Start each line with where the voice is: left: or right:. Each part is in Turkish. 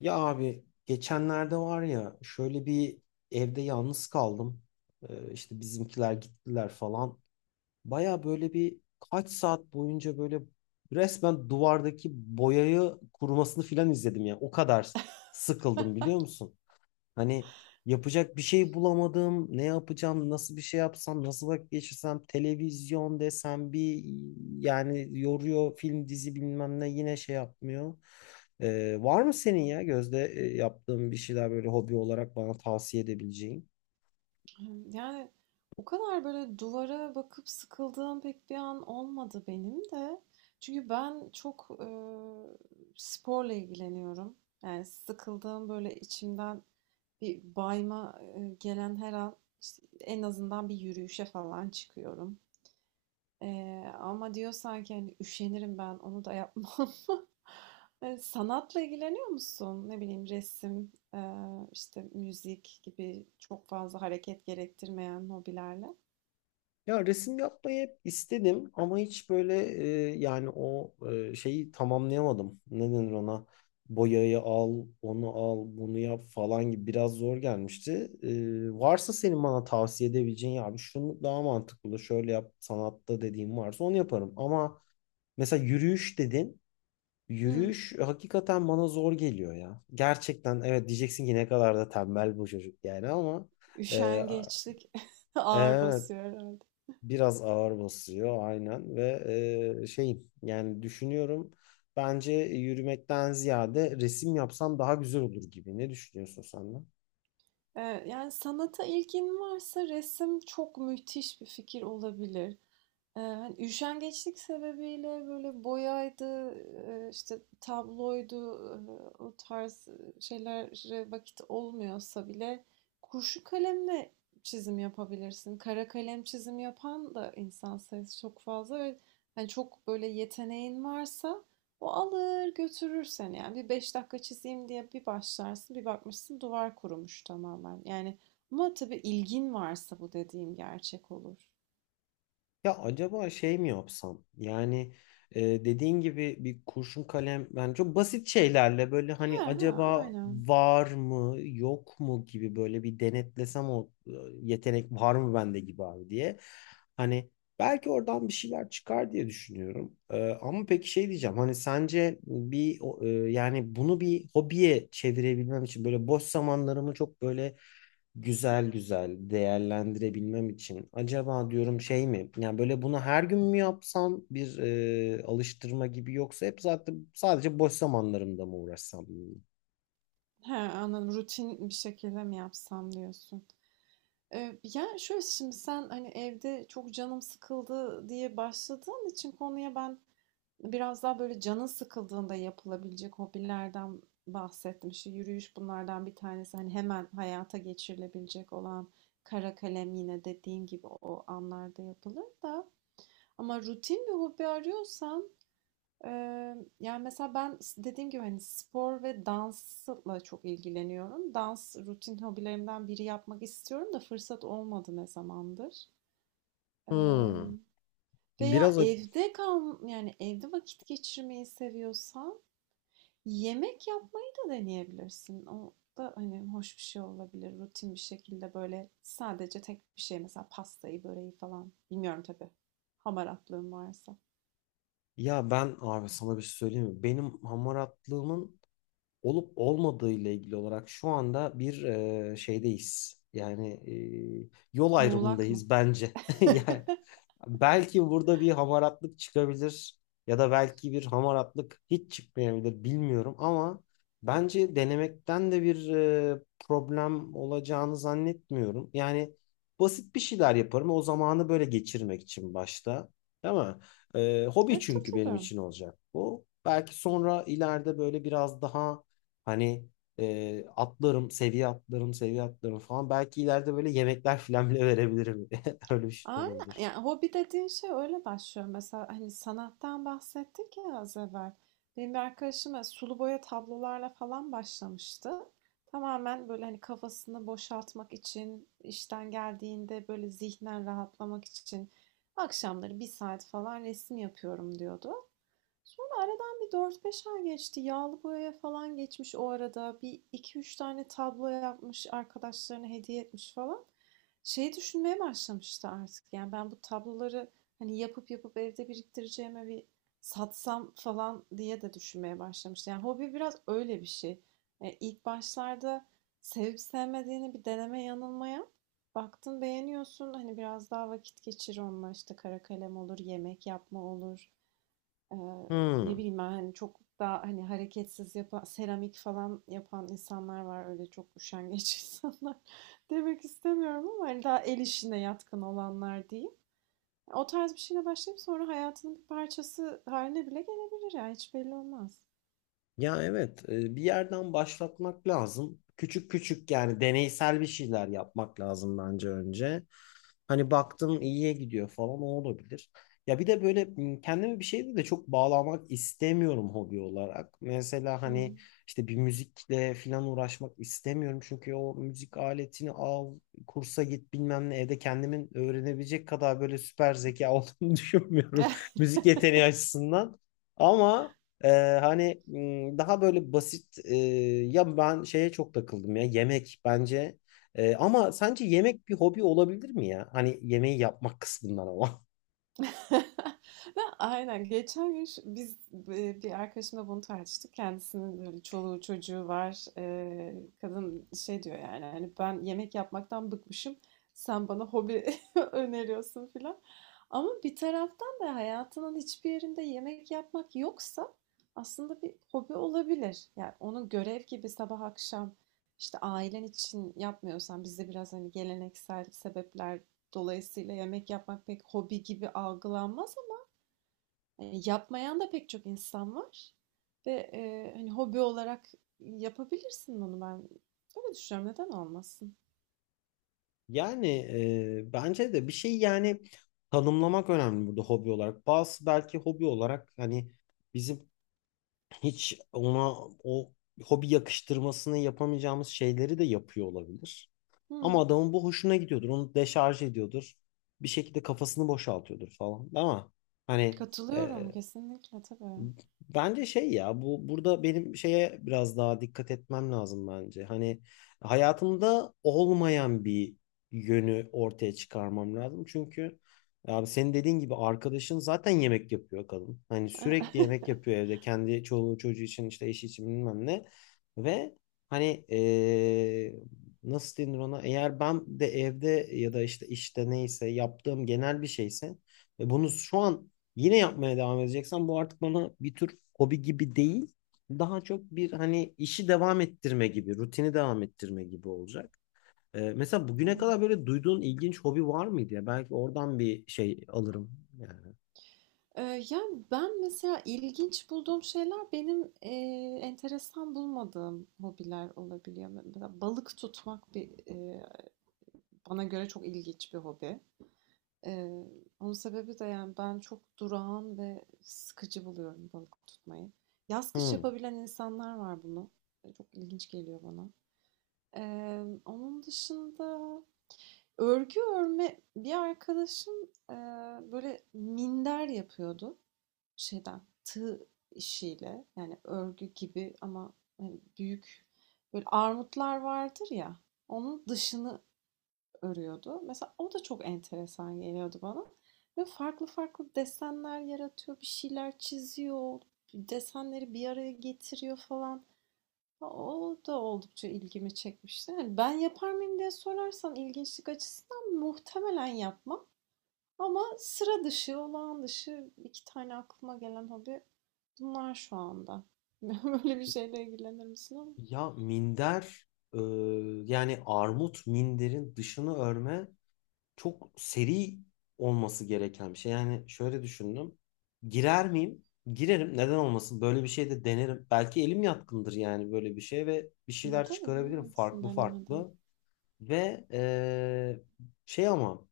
left: Ya abi geçenlerde var ya şöyle bir evde yalnız kaldım. İşte bizimkiler gittiler falan. Baya böyle bir kaç saat boyunca böyle resmen duvardaki boyayı kurumasını filan izledim ya. O kadar sıkıldım biliyor musun? Hani yapacak bir şey bulamadım. Ne yapacağım? Nasıl bir şey yapsam? Nasıl vakit geçirsem? Televizyon desem bir yani yoruyor film dizi bilmem ne yine şey yapmıyor. Var mı senin ya Gözde yaptığın bir şeyler böyle hobi olarak bana tavsiye edebileceğin?
right: Yani, o kadar böyle duvara bakıp sıkıldığım pek bir an olmadı benim de. Çünkü ben çok, sporla ilgileniyorum. Yani, sıkıldığım, böyle içimden bir bayma, gelen her an, işte, en azından bir yürüyüşe falan çıkıyorum. Ama diyorsan ki, hani, üşenirim ben, onu da yapmam. Sanatla ilgileniyor musun? Ne bileyim, resim, işte, müzik gibi çok fazla hareket gerektirmeyen hobilerle?
left: Ya resim yapmayı hep istedim ama hiç böyle yani o şeyi tamamlayamadım. Ne denir ona? Boyayı al, onu al, bunu yap falan gibi biraz zor gelmişti. E, varsa senin bana tavsiye edebileceğin ya abi şunu daha mantıklı şöyle yap sanatta dediğim varsa onu yaparım. Ama mesela yürüyüş dedin.
right: Hıı.
left: Yürüyüş hakikaten bana zor geliyor ya. Gerçekten evet diyeceksin ki ne kadar da tembel bu çocuk yani ama e,
right: Üşengeçlik ağır
left: evet,
right: basıyor herhalde.
left: biraz ağır basıyor aynen ve şeyim yani düşünüyorum bence yürümekten ziyade resim yapsam daha güzel olur gibi. Ne düşünüyorsun sen de?
right: Yani sanata ilgin varsa resim çok müthiş bir fikir olabilir. Hani üşengeçlik sebebiyle böyle boyaydı, işte tabloydu, o tarz şeylere vakit olmuyorsa bile kurşun kalemle çizim yapabilirsin. Kara kalem çizim yapan da insan sayısı çok fazla ve hani çok böyle yeteneğin varsa o alır götürür seni. Yani bir beş dakika çizeyim diye bir başlarsın, bir bakmışsın duvar kurumuş tamamen. Yani ama tabii ilgin varsa bu dediğim gerçek olur.
left: Ya acaba şey mi yapsam? Yani dediğin gibi bir kurşun kalem yani çok basit şeylerle böyle hani
right: Ha ha
left: acaba
right: aynen.
left: var mı yok mu gibi böyle bir denetlesem o yetenek var mı bende gibi abi diye. Hani belki oradan bir şeyler çıkar diye düşünüyorum. E, ama peki şey diyeceğim hani sence bir o, yani bunu bir hobiye çevirebilmem için böyle boş zamanlarımı çok böyle güzel güzel değerlendirebilmem için acaba diyorum şey mi yani böyle bunu her gün mü yapsam bir alıştırma gibi yoksa hep zaten sadece boş zamanlarımda mı uğraşsam bununla?
right: He, anladım. Rutin bir şekilde mi yapsam diyorsun. Yani şöyle şimdi sen hani evde çok canım sıkıldı diye başladığın için konuya ben biraz daha böyle canın sıkıldığında yapılabilecek hobilerden bahsettim. İşte yürüyüş bunlardan bir tanesi. Hani hemen hayata geçirilebilecek olan kara kalem yine dediğin gibi o anlarda yapılır da. Ama rutin bir hobi arıyorsan yani mesela ben dediğim gibi hani spor ve dansla çok ilgileniyorum. Dans rutin hobilerimden biri yapmak istiyorum da fırsat olmadı ne zamandır.
left: Hmm.
right: Eee, veya
left: Biraz ac-
right: evde kal, yani evde vakit geçirmeyi seviyorsan yemek yapmayı da deneyebilirsin. O da hani hoş bir şey olabilir. Rutin bir şekilde böyle sadece tek bir şey mesela pastayı, böreği falan. Bilmiyorum tabii. Hamaratlığın varsa.
left: Ya ben abi sana bir şey söyleyeyim mi? Benim hamaratlığımın olup olmadığı ile ilgili olarak şu anda bir şeydeyiz. Yani yol
right: Muğlak mı?
left: ayrımındayız bence. Yani belki burada bir hamaratlık çıkabilir ya da belki bir hamaratlık hiç çıkmayabilir bilmiyorum ama bence denemekten de bir problem olacağını zannetmiyorum. Yani basit bir şeyler yaparım o zamanı böyle geçirmek için başta, değil mi? E, hobi
right: Evet,
left: çünkü
right: tabii
left: benim
right: tabii.
left: için olacak bu. Belki sonra ileride böyle biraz daha hani atlarım, seviye atlarım, seviye atlarım falan. Belki ileride böyle yemekler falan bile verebilirim. Öyle bir şey de
right: Aynen.
left: olabilir.
right: Yani hobi dediğin şey öyle başlıyor. Mesela hani sanattan bahsettik ya az evvel. Benim bir arkadaşım böyle sulu boya tablolarla falan başlamıştı. Tamamen böyle hani kafasını boşaltmak için, işten geldiğinde böyle zihnen rahatlamak için akşamları bir saat falan resim yapıyorum diyordu. Sonra aradan bir dört beş ay geçti. Yağlı boyaya falan geçmiş o arada. Bir iki üç tane tablo yapmış, arkadaşlarına hediye etmiş falan şey düşünmeye başlamıştı artık. Yani ben bu tabloları hani yapıp yapıp evde biriktireceğime bir satsam falan diye de düşünmeye başlamıştı. Yani hobi biraz öyle bir şey. E, ilk başlarda sevip sevmediğini bir deneme yanılma yap. Baktın beğeniyorsun, hani biraz daha vakit geçir onunla, işte kara kalem olur, yemek yapma olur. Eee, ne
left: Hmm.
right: bileyim ben, hani çok daha hani hareketsiz yapan, seramik falan yapan insanlar var. Öyle çok üşengeç insanlar demek istemiyorum ama hani daha el işine yatkın olanlar diyeyim. O tarz bir şeyle başlayıp sonra hayatının bir parçası haline bile gelebilir ya. Hiç belli olmaz.
left: Ya evet, bir yerden başlatmak lazım. Küçük küçük yani deneysel bir şeyler yapmak lazım bence önce. Hani baktım iyiye gidiyor falan o olabilir. Ya bir de böyle kendimi bir şeyde de çok bağlamak istemiyorum hobi olarak. Mesela hani
right: Hmm.
left: işte bir müzikle falan uğraşmak istemiyorum. Çünkü o müzik aletini al, kursa git bilmem ne evde kendimin öğrenebilecek kadar böyle süper zeka olduğunu düşünmüyorum. Müzik yeteneği açısından. Ama Ee, hani daha böyle basit ya ben şeye çok takıldım ya yemek bence ama sence yemek bir hobi olabilir mi ya? Hani yemeği yapmak kısmından ama.
right: ne Aynen. Geçen gün biz e, bir arkadaşımla bunu tartıştık. Kendisinin böyle çoluğu çocuğu var. E, kadın şey diyor, yani hani ben yemek yapmaktan bıkmışım. Sen bana hobi öneriyorsun filan. Ama bir taraftan da hayatının hiçbir yerinde yemek yapmak yoksa aslında bir hobi olabilir. Yani onun görev gibi sabah akşam işte ailen için yapmıyorsan, bizde biraz hani geleneksel sebepler dolayısıyla yemek yapmak pek hobi gibi algılanmaz ama e, yapmayan da pek çok insan var. Ve e, hani hobi olarak yapabilirsin bunu ben. Öyle düşünüyorum. Neden olmasın?
left: Yani bence de bir şey yani tanımlamak önemli burada hobi olarak. Bazı belki hobi olarak hani bizim hiç ona o hobi yakıştırmasını yapamayacağımız şeyleri de yapıyor olabilir. Ama
right: Hı,
left: adamın bu hoşuna gidiyordur. Onu deşarj ediyordur. Bir şekilde kafasını boşaltıyordur falan. Ama hani e,
right: katılıyorum kesinlikle tabii.
left: bence şey ya bu burada benim şeye biraz daha dikkat etmem lazım bence. Hani hayatımda olmayan bir yönü ortaya çıkarmam lazım. Çünkü abi senin dediğin gibi arkadaşın zaten yemek yapıyor kadın. Hani sürekli yemek yapıyor evde kendi çoluğu çocuğu için işte eşi için bilmem ne. Ve hani nasıl denir ona eğer ben de evde ya da işte işte neyse yaptığım genel bir şeyse ve bunu şu an yine yapmaya devam edeceksen bu artık bana bir tür hobi gibi değil. Daha çok bir hani işi devam ettirme gibi, rutini devam ettirme gibi olacak. Mesela bugüne
right: Hmm.
left: kadar böyle duyduğun ilginç hobi var mıydı ya? Belki oradan bir şey alırım yani.
right: Yani ben mesela ilginç bulduğum şeyler benim e, enteresan bulmadığım hobiler olabiliyor. Mesela balık tutmak bir e, bana göre çok ilginç bir hobi. Eee, onun sebebi de yani ben çok durağan ve sıkıcı buluyorum balık tutmayı. Yaz kış
left: Hmm.
right: yapabilen insanlar var bunu. E, çok ilginç geliyor bana. Onun dışında örgü örme bir arkadaşım eee, böyle minder yapıyordu, şeyden tığ işiyle, yani örgü gibi ama hani büyük böyle armutlar vardır ya, onun dışını örüyordu. Mesela o da çok enteresan geliyordu bana. Ve farklı farklı desenler yaratıyor, bir şeyler çiziyor, desenleri bir araya getiriyor falan. O da oldukça ilgimi çekmişti. Yani ben yapar mıyım diye sorarsan ilginçlik açısından muhtemelen yapmam. Ama sıra dışı, olağan dışı iki tane aklıma gelen hobi bunlar şu anda. Böyle bir şeyle ilgilenir misin ama?
left: Ya minder, e, yani armut minderin dışını örme çok seri olması gereken bir şey. Yani şöyle düşündüm. Girer miyim? Girerim. Neden olmasın? Böyle bir şey de denerim. Belki elim yatkındır yani böyle bir şey ve bir şeyler
right: Tabii
left: çıkarabilirim
right: bilemezsin
left: farklı
right: denemeden.
left: farklı. Ve şey ama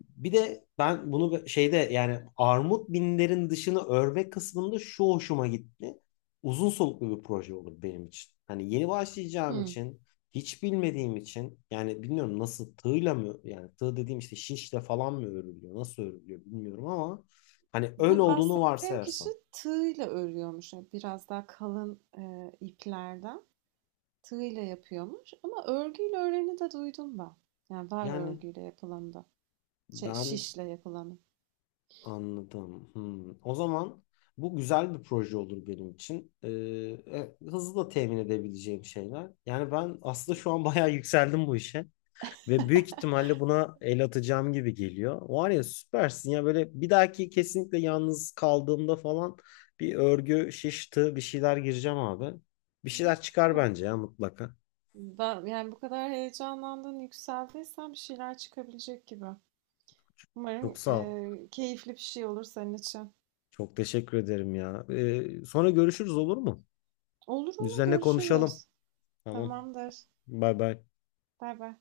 left: bir de ben bunu şeyde yani armut binlerin dışını örme kısmında şu hoşuma gitti. Uzun soluklu bir proje olur benim için. Hani yeni başlayacağım
right: Hı.
left: için, hiç bilmediğim için yani bilmiyorum nasıl tığla mı yani tığ dediğim işte şişle falan mı örülüyor, nasıl örülüyor bilmiyorum ama hani öyle
right: Bu
left: olduğunu
right: bahsettiğim kişi
left: varsayarsam
right: tığıyla örüyormuş. Yani biraz daha kalın e, iplerden tığıyla yapıyormuş. Ama örgüyle öreni de duydum ben. Yani var
left: yani
right: örgüyle yapılanı da. Şey,
left: ben
right: şişle yapılanı.
left: anladım. Hmm. O zaman bu güzel bir proje olur benim için. Hızlı da temin edebileceğim şeyler. Yani ben aslında şu an bayağı yükseldim bu işe. Ve büyük ihtimalle buna el atacağım gibi geliyor. Var ya süpersin ya böyle bir dahaki kesinlikle yalnız kaldığımda falan bir örgü, şiş, tığ bir şeyler gireceğim abi. Bir
right: Ama
left: şeyler çıkar
right: süper.
left: bence ya mutlaka.
right: Ben, yani bu kadar heyecanlandın, yükseldiysen bir şeyler çıkabilecek gibi.
left: Çok
right: Umarım
left: sağ ol.
right: e, keyifli bir şey olur senin için.
left: Çok teşekkür ederim ya. Sonra görüşürüz, olur mu?
right: Olur olur,
left: Üzerine konuşalım.
right: görüşürüz.
left: Tamam.
right: Tamamdır.
left: Bay bay.
right: Bay bay.